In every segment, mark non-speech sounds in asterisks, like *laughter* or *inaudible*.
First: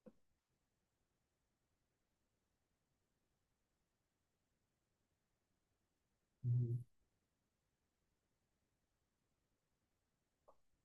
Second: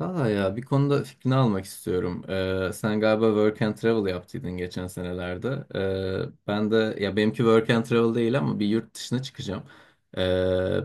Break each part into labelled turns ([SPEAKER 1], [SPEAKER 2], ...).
[SPEAKER 1] Valla ya bir konuda fikrini almak istiyorum. Sen galiba work and travel yaptıydın geçen senelerde. Ben de ya benimki work and travel değil ama bir yurt dışına çıkacağım. Ee,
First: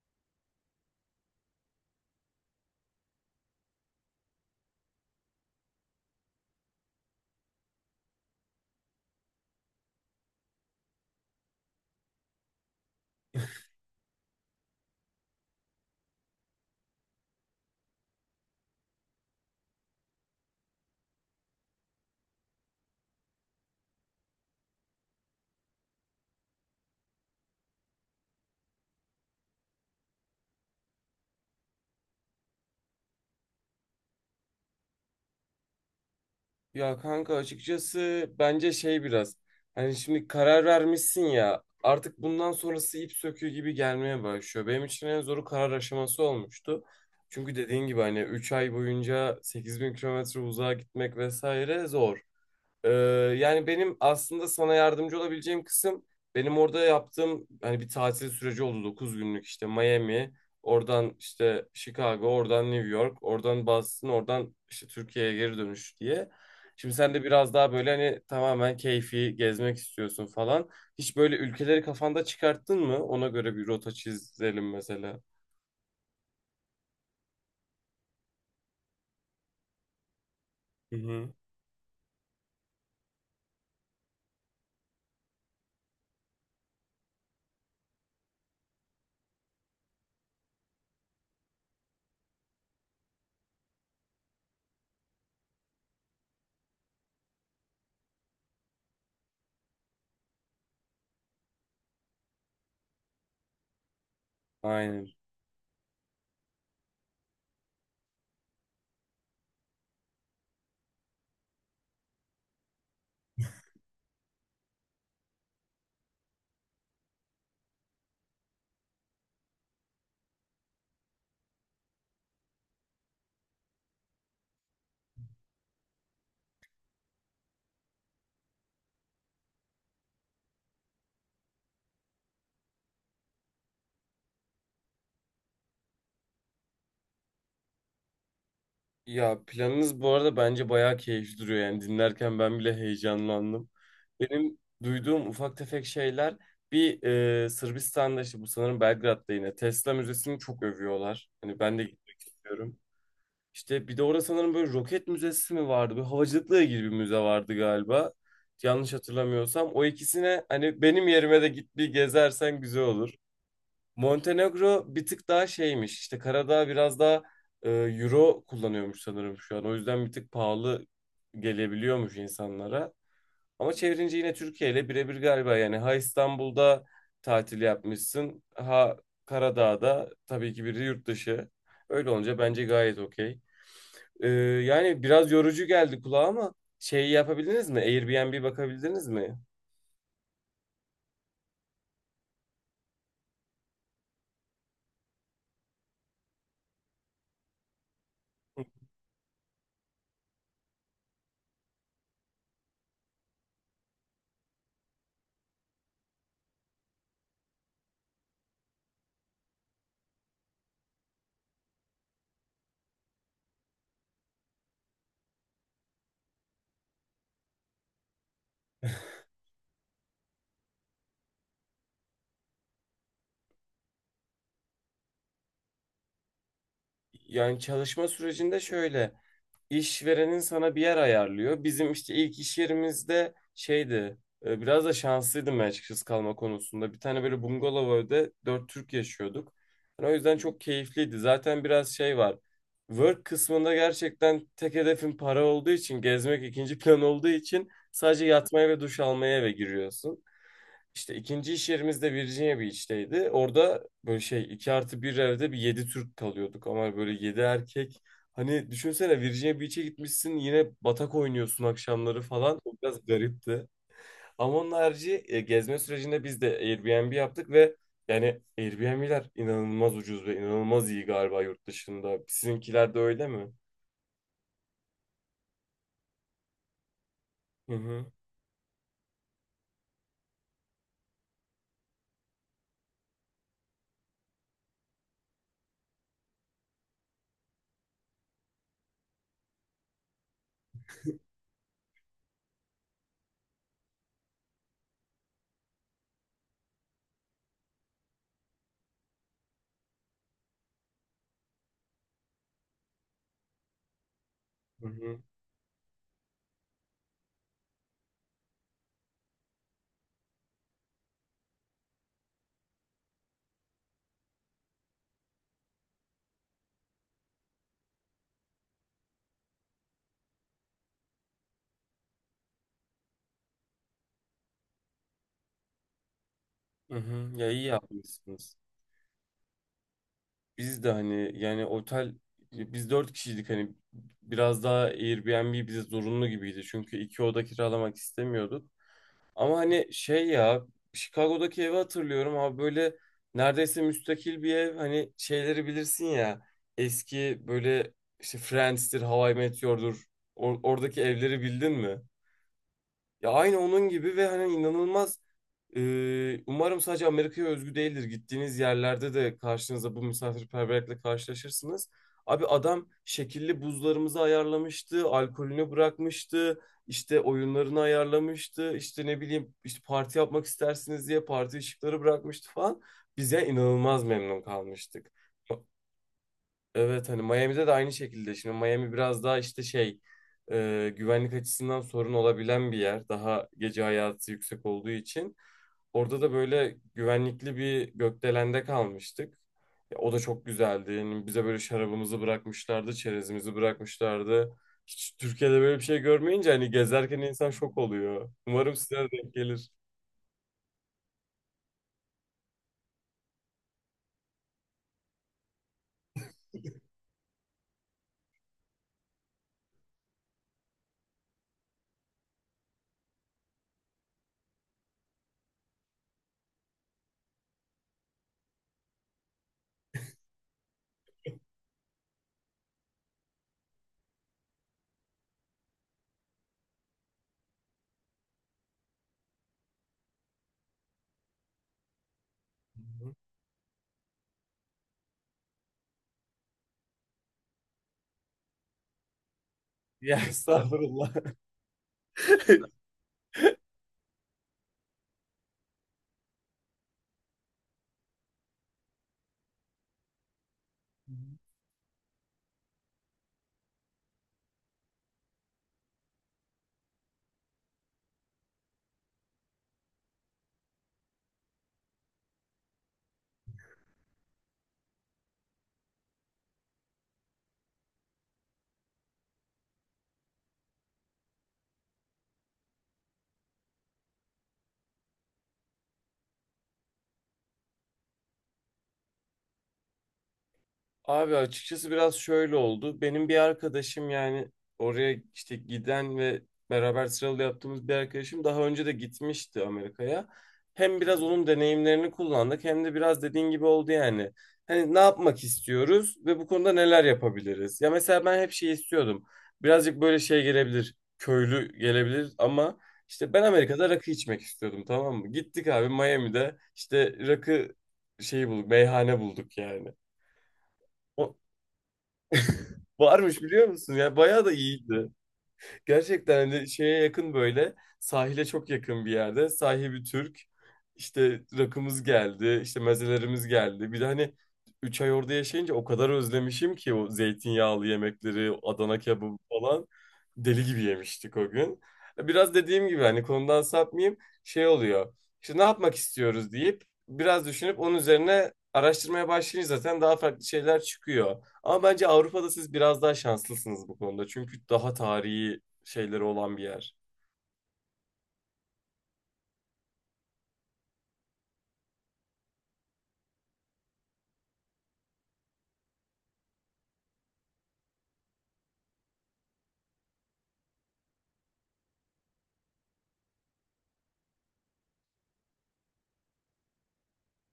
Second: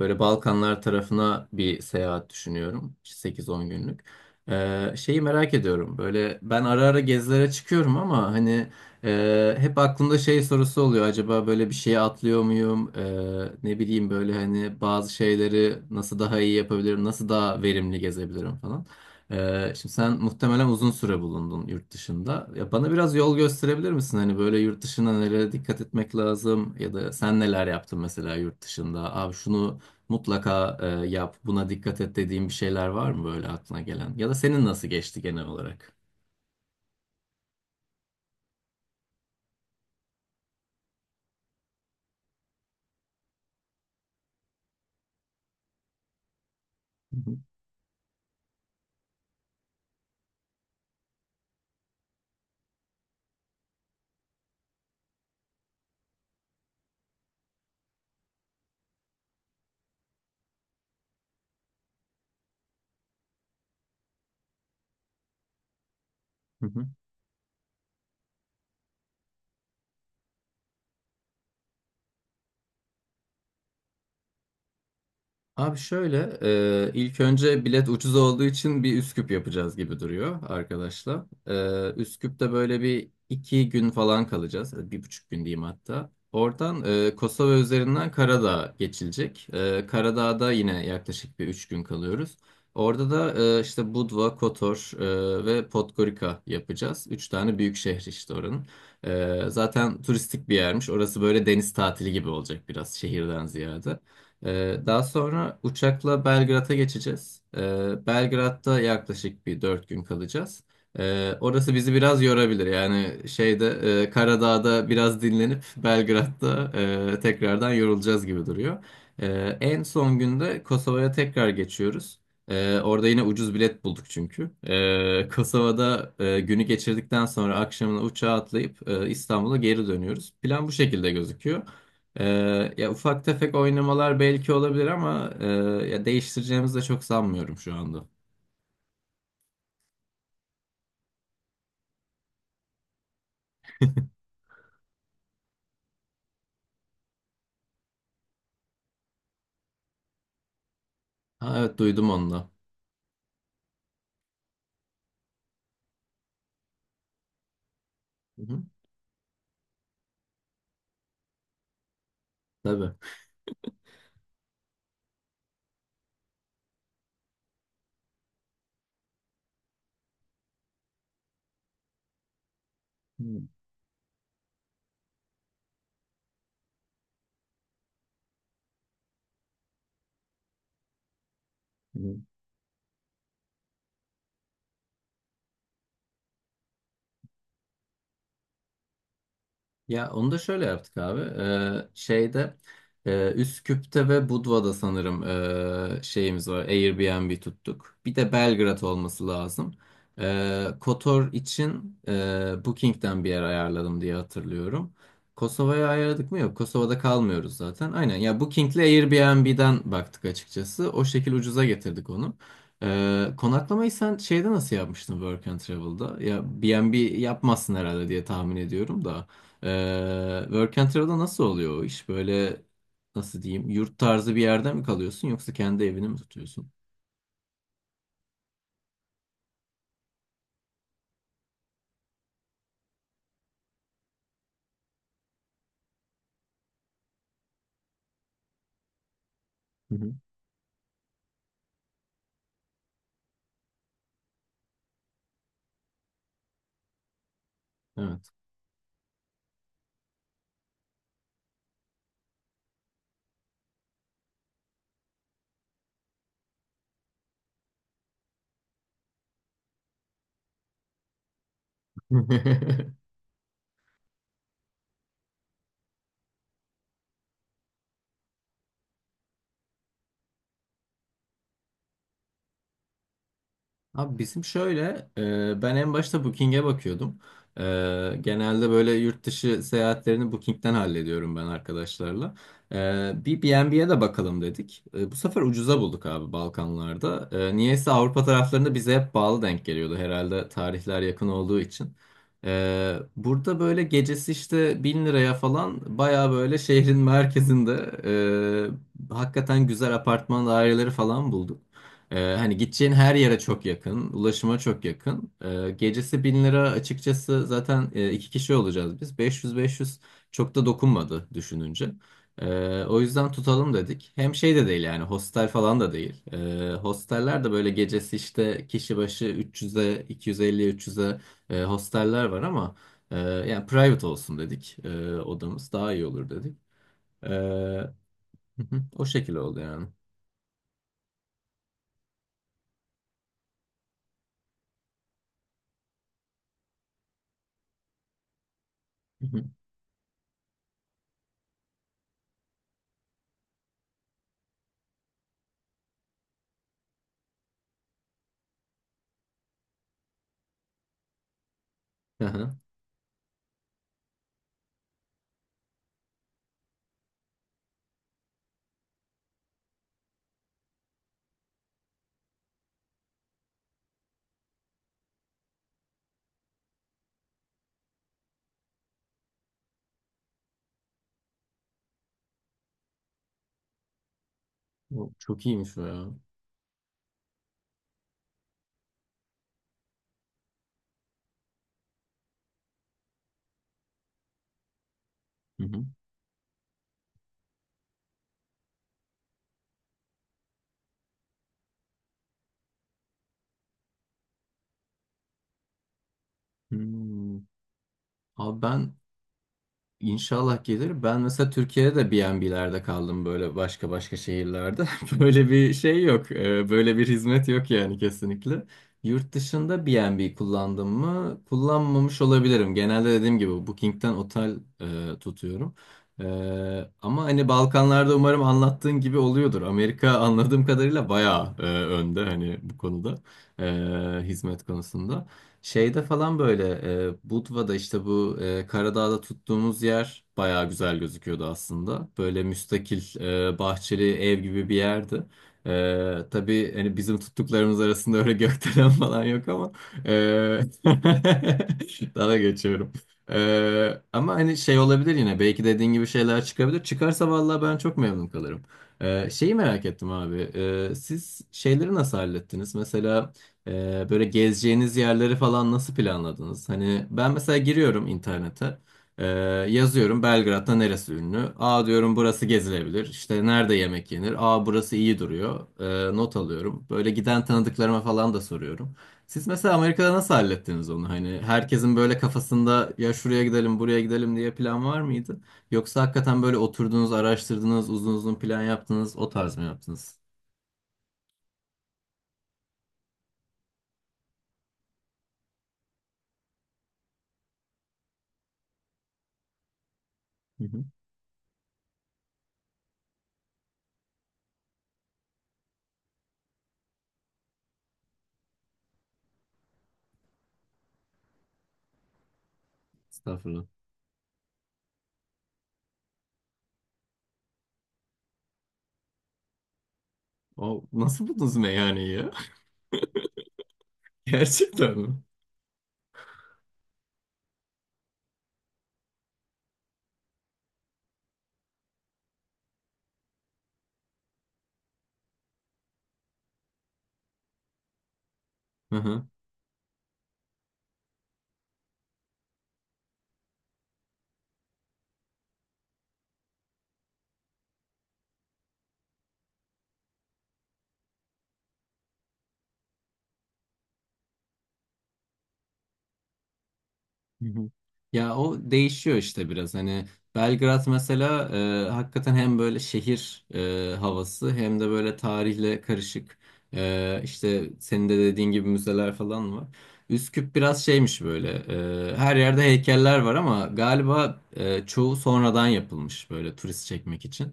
[SPEAKER 1] böyle Balkanlar tarafına bir seyahat düşünüyorum. 8-10 günlük. Şeyi merak ediyorum. Böyle ben ara ara gezilere çıkıyorum ama hani hep aklımda şey sorusu oluyor. Acaba böyle bir şey atlıyor muyum? Ne bileyim böyle hani bazı şeyleri nasıl daha iyi yapabilirim? Nasıl daha verimli gezebilirim falan. Şimdi sen muhtemelen uzun süre bulundun yurt dışında. Ya bana biraz yol gösterebilir misin? Hani böyle yurt dışına nelere dikkat etmek lazım ya da sen neler yaptın mesela yurt dışında? Abi şunu mutlaka yap, buna dikkat et dediğin bir şeyler var mı böyle aklına gelen? Ya da senin nasıl geçti genel olarak?
[SPEAKER 2] Ya kanka açıkçası bence şey biraz hani şimdi karar vermişsin ya artık bundan sonrası ip söküğü gibi gelmeye başlıyor. Benim için en zoru karar aşaması olmuştu.
[SPEAKER 1] Hı hı.
[SPEAKER 2] Çünkü dediğin gibi hani 3 ay boyunca 8.000 kilometre uzağa gitmek vesaire zor. Ee, yani benim aslında sana yardımcı olabileceğim kısım benim orada yaptığım hani bir tatil süreci oldu 9 günlük işte Miami, oradan işte Chicago, oradan New York, oradan Boston, oradan işte Türkiye'ye geri dönüş diye.
[SPEAKER 1] Hı hı.
[SPEAKER 2] Şimdi sen de biraz daha böyle hani tamamen keyfi gezmek istiyorsun falan. Hiç böyle ülkeleri kafanda çıkarttın mı? Ona göre bir rota çizelim mesela.
[SPEAKER 1] Abi şöyle, ilk önce bilet ucuz olduğu için bir Üsküp yapacağız gibi duruyor
[SPEAKER 2] Hı
[SPEAKER 1] arkadaşlar.
[SPEAKER 2] hı.
[SPEAKER 1] Üsküp'te böyle bir iki gün falan kalacağız, 1,5 gün diyeyim hatta. Oradan Kosova üzerinden Karadağ geçilecek. Karadağ'da yine yaklaşık bir 3 gün kalıyoruz. Orada da işte Budva, Kotor ve Podgorica yapacağız. Üç tane büyük şehir işte oranın. Zaten turistik bir yermiş. Orası böyle deniz tatili gibi olacak biraz şehirden ziyade. Daha
[SPEAKER 2] Aynen.
[SPEAKER 1] sonra uçakla Belgrad'a geçeceğiz. Belgrad'da yaklaşık bir 4 gün kalacağız. Orası bizi biraz yorabilir. Yani şeyde Karadağ'da biraz dinlenip *laughs* Belgrad'da tekrardan yorulacağız gibi duruyor. En son günde Kosova'ya tekrar geçiyoruz. Orada yine ucuz bilet bulduk çünkü. Kosova'da günü geçirdikten sonra akşamına uçağa atlayıp İstanbul'a geri dönüyoruz. Plan bu şekilde gözüküyor. Ya ufak tefek oynamalar belki olabilir ama ya değiştireceğimizi de çok sanmıyorum şu anda.
[SPEAKER 2] Ya planınız bu arada bence bayağı keyifli duruyor, yani dinlerken ben bile heyecanlandım. Benim duyduğum ufak tefek şeyler bir, Sırbistan'da işte bu sanırım Belgrad'da yine Tesla Müzesi'ni çok övüyorlar.
[SPEAKER 1] Ha,
[SPEAKER 2] Hani
[SPEAKER 1] evet
[SPEAKER 2] ben de
[SPEAKER 1] duydum
[SPEAKER 2] gitmek
[SPEAKER 1] onu da.
[SPEAKER 2] istiyorum. İşte bir de orada sanırım böyle roket müzesi mi vardı? Böyle havacılıkla ilgili bir müze vardı galiba.
[SPEAKER 1] Hı hı,
[SPEAKER 2] Yanlış hatırlamıyorsam. O ikisine hani benim yerime de git, bir gezersen güzel
[SPEAKER 1] tabii.
[SPEAKER 2] olur. Montenegro bir tık daha şeymiş. İşte Karadağ biraz daha euro kullanıyormuş sanırım şu an. O yüzden bir tık pahalı gelebiliyormuş insanlara. Ama çevirince yine Türkiye ile birebir galiba. Yani ha İstanbul'da tatil yapmışsın, ha Karadağ'da, tabii ki biri yurt dışı. Öyle
[SPEAKER 1] Hmm.
[SPEAKER 2] olunca bence gayet okey. E, yani biraz yorucu geldi kulağa ama şeyi yapabildiniz mi? Airbnb bakabildiniz mi?
[SPEAKER 1] Ya onu da şöyle yaptık abi. Şeyde Üsküp'te ve Budva'da sanırım şeyimiz var. Airbnb tuttuk. Bir de Belgrad olması lazım. Kotor için Booking'den bir yer ayarladım diye hatırlıyorum. Kosova'ya ayarladık mı? Yok. Kosova'da kalmıyoruz zaten. Aynen. Ya Booking'le Airbnb'den baktık açıkçası. O şekil ucuza getirdik onu. Konaklamayı sen şeyde nasıl yapmıştın Work and Travel'da? Ya B&B yapmazsın herhalde diye tahmin ediyorum da. Work and travel'da nasıl oluyor o iş? Böyle nasıl diyeyim? Yurt tarzı bir yerde mi kalıyorsun yoksa kendi evini mi tutuyorsun?
[SPEAKER 2] Yani çalışma sürecinde şöyle. İşverenin sana bir yer ayarlıyor. Bizim işte ilk iş yerimizde şeydi. Biraz da şanslıydım ben açıkçası kalma konusunda. Bir tane böyle bungalov evde dört Türk yaşıyorduk.
[SPEAKER 1] Hı
[SPEAKER 2] Yani o
[SPEAKER 1] hı.
[SPEAKER 2] yüzden çok keyifliydi. Zaten biraz şey var. Work kısmında gerçekten tek hedefin para olduğu için, gezmek ikinci *laughs* plan olduğu için sadece
[SPEAKER 1] Evet.
[SPEAKER 2] yatmaya ve duş almaya eve giriyorsun. İşte ikinci iş yerimiz de Virginia Beach'teydi. Orada böyle şey 2+1 evde bir 7 Türk kalıyorduk, ama böyle 7 erkek. Hani düşünsene Virginia Beach'e gitmişsin yine batak oynuyorsun akşamları falan. O
[SPEAKER 1] *laughs*
[SPEAKER 2] biraz garipti. Ama onun harici gezme sürecinde biz de Airbnb yaptık ve yani Airbnb'ler inanılmaz ucuz ve inanılmaz iyi galiba yurt dışında. Sizinkiler de öyle mi?
[SPEAKER 1] Abi bizim şöyle, ben en başta Booking'e bakıyordum. E,
[SPEAKER 2] Hı hı.
[SPEAKER 1] genelde böyle yurt dışı seyahatlerini Booking'den hallediyorum ben arkadaşlarla. Bir B&B'ye de bakalım dedik. Bu sefer ucuza bulduk abi Balkanlarda. Niyeyse Avrupa taraflarında bize hep pahalı denk geliyordu herhalde tarihler yakın olduğu için. Burada böyle gecesi işte 1.000 liraya falan baya böyle şehrin merkezinde hakikaten güzel apartman daireleri falan bulduk. Hani gideceğin her yere çok yakın, ulaşıma çok
[SPEAKER 2] Hı hı.
[SPEAKER 1] yakın. Gecesi 1.000 lira açıkçası zaten iki kişi olacağız biz. Beş yüz beş yüz çok da dokunmadı düşününce. O yüzden tutalım dedik. Hem şey de değil yani hostel falan da değil. Hosteller de böyle gecesi işte kişi başı 300'e, 250-300'e hosteller var ama yani private olsun dedik. Odamız daha iyi olur dedik.
[SPEAKER 2] Hı
[SPEAKER 1] *laughs*
[SPEAKER 2] hı. Ya iyi
[SPEAKER 1] Hı
[SPEAKER 2] yapmışsınız.
[SPEAKER 1] hı, o şekilde oldu yani.
[SPEAKER 2] Biz de hani yani otel, biz dört kişiydik, hani biraz daha Airbnb bize zorunlu gibiydi. Çünkü iki oda kiralamak istemiyorduk.
[SPEAKER 1] Hı hı.
[SPEAKER 2] Ama hani şey ya, Chicago'daki evi hatırlıyorum abi, böyle neredeyse müstakil bir ev, hani şeyleri bilirsin ya, eski böyle, işte Friends'tir, How I Met Your'dur, oradaki evleri bildin mi?
[SPEAKER 1] Aha.
[SPEAKER 2] Ya aynı onun gibi ve hani inanılmaz, umarım sadece Amerika'ya özgü değildir. Gittiğiniz yerlerde de karşınıza bu misafirperverlikle karşılaşırsınız. Abi adam şekilli buzlarımızı ayarlamıştı, alkolünü bırakmıştı, işte oyunlarını ayarlamıştı, işte ne bileyim, işte parti yapmak istersiniz diye parti ışıkları bırakmıştı falan. Bize inanılmaz memnun
[SPEAKER 1] O
[SPEAKER 2] kalmıştık.
[SPEAKER 1] çok iyiymiş o ya.
[SPEAKER 2] Evet, hani Miami'de de aynı şekilde. Şimdi Miami biraz daha işte şey, güvenlik açısından sorun olabilen bir yer. Daha gece hayatı yüksek olduğu için.
[SPEAKER 1] Hı hı.
[SPEAKER 2] Orada da böyle güvenlikli bir gökdelende kalmıştık. Ya, o da çok güzeldi. Yani bize böyle şarabımızı bırakmışlardı, çerezimizi bırakmışlardı. Hiç Türkiye'de böyle bir şey görmeyince hani gezerken
[SPEAKER 1] Hmm.
[SPEAKER 2] insan şok oluyor.
[SPEAKER 1] Abi
[SPEAKER 2] Umarım
[SPEAKER 1] ben
[SPEAKER 2] size de denk gelir.
[SPEAKER 1] inşallah gelir. Ben mesela Türkiye'de B&B'lerde kaldım böyle başka başka şehirlerde. *laughs* Böyle bir şey yok. Böyle bir hizmet yok yani kesinlikle. Yurt dışında B&B kullandım mı? Kullanmamış olabilirim. Genelde dediğim gibi Booking'ten otel tutuyorum. Ama hani Balkanlarda umarım anlattığın gibi oluyordur. Amerika anladığım kadarıyla bayağı önde hani bu konuda hizmet konusunda. Şeyde falan böyle Budva'da işte bu Karadağ'da tuttuğumuz yer bayağı güzel gözüküyordu aslında. Böyle müstakil bahçeli ev gibi bir yerdi. Tabii hani bizim tuttuklarımız arasında öyle gökdelen *laughs* falan yok ama
[SPEAKER 2] Ya
[SPEAKER 1] e, *laughs*
[SPEAKER 2] estağfurullah.
[SPEAKER 1] daha
[SPEAKER 2] *laughs*
[SPEAKER 1] geçiyorum. Ama hani şey olabilir yine belki dediğin gibi şeyler çıkabilir. Çıkarsa vallahi ben çok memnun kalırım. Şeyi merak ettim abi. Siz şeyleri nasıl hallettiniz? Mesela böyle gezeceğiniz yerleri falan nasıl planladınız? Hani ben mesela giriyorum internete. Ee, yazıyorum Belgrad'da neresi ünlü? Aa diyorum burası gezilebilir. İşte nerede yemek yenir? Aa burası iyi duruyor. Not alıyorum. Böyle giden tanıdıklarıma falan da soruyorum. Siz mesela Amerika'da nasıl hallettiniz onu? Hani herkesin böyle kafasında ya şuraya gidelim buraya gidelim diye plan var mıydı? Yoksa hakikaten böyle oturdunuz, araştırdınız, uzun uzun plan yaptınız, o tarz mı yaptınız?
[SPEAKER 2] Abi açıkçası biraz şöyle oldu. Benim bir arkadaşım, yani oraya işte giden ve beraber sıralı yaptığımız bir arkadaşım daha önce de gitmişti Amerika'ya.
[SPEAKER 1] Hı hı.
[SPEAKER 2] Hem biraz onun deneyimlerini kullandık, hem de biraz dediğin gibi oldu yani. Hani ne yapmak istiyoruz ve bu konuda neler yapabiliriz? Ya mesela ben hep şey istiyordum. Birazcık böyle şey gelebilir, köylü gelebilir, ama işte ben
[SPEAKER 1] Estağfurullah.
[SPEAKER 2] Amerika'da rakı içmek istiyordum, tamam mı? Gittik abi, Miami'de işte rakı şeyi bulduk, meyhane bulduk yani.
[SPEAKER 1] O, nasıl
[SPEAKER 2] O-
[SPEAKER 1] buldunuz meyhaneyi?
[SPEAKER 2] Varmış, biliyor musun? Ya bayağı da
[SPEAKER 1] Gerçekten mi?
[SPEAKER 2] iyiydi. Gerçekten hani şeye yakın, böyle sahile çok yakın bir yerde, sahibi Türk, işte rakımız geldi, işte mezelerimiz geldi, bir de hani 3 ay orada yaşayınca o kadar özlemişim ki o zeytinyağlı yemekleri,
[SPEAKER 1] Hı
[SPEAKER 2] Adana
[SPEAKER 1] hı.
[SPEAKER 2] kebabı falan, deli gibi yemiştik o gün. Biraz dediğim gibi, hani konudan sapmayayım, şey oluyor, işte ne yapmak istiyoruz deyip biraz düşünüp onun üzerine araştırmaya başlayınca zaten daha farklı şeyler çıkıyor. Ama bence Avrupa'da siz biraz daha şanslısınız bu konuda. Çünkü daha tarihi şeyleri olan bir yer.
[SPEAKER 1] Hı hı. Ya o değişiyor işte biraz hani Belgrad mesela hakikaten hem böyle şehir havası hem de böyle tarihle karışık işte senin de dediğin gibi müzeler falan var. Üsküp biraz şeymiş böyle her yerde heykeller var ama galiba çoğu sonradan yapılmış böyle turist çekmek için.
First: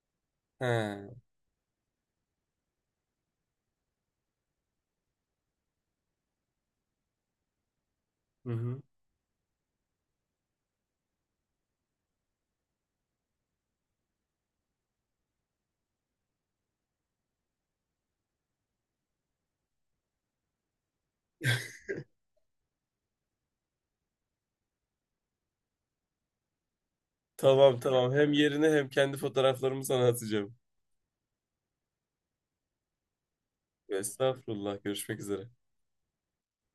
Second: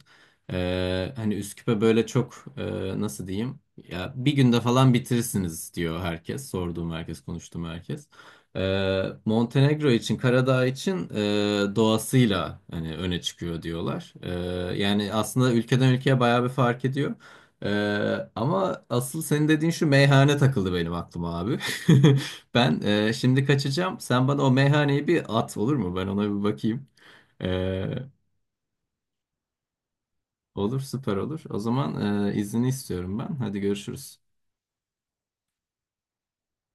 [SPEAKER 2] He.
[SPEAKER 1] Hani Üsküp'e böyle çok nasıl diyeyim ya bir günde falan bitirirsiniz diyor herkes sorduğum herkes konuştuğum herkes.
[SPEAKER 2] Hı hı.
[SPEAKER 1] Montenegro için, Karadağ için doğasıyla hani öne çıkıyor diyorlar. Yani aslında ülkeden ülkeye bayağı bir fark ediyor. Ama asıl senin dediğin şu meyhane takıldı benim aklıma abi. *laughs* Ben şimdi kaçacağım. Sen bana o meyhaneyi bir at olur mu? Ben ona bir bakayım.
[SPEAKER 2] Tamam,
[SPEAKER 1] Ee,
[SPEAKER 2] tamam. Hem yerine hem kendi fotoğraflarımı sana atacağım.
[SPEAKER 1] olur, süper olur. O zaman izni istiyorum ben. Hadi görüşürüz.
[SPEAKER 2] Estağfurullah. Görüşmek üzere.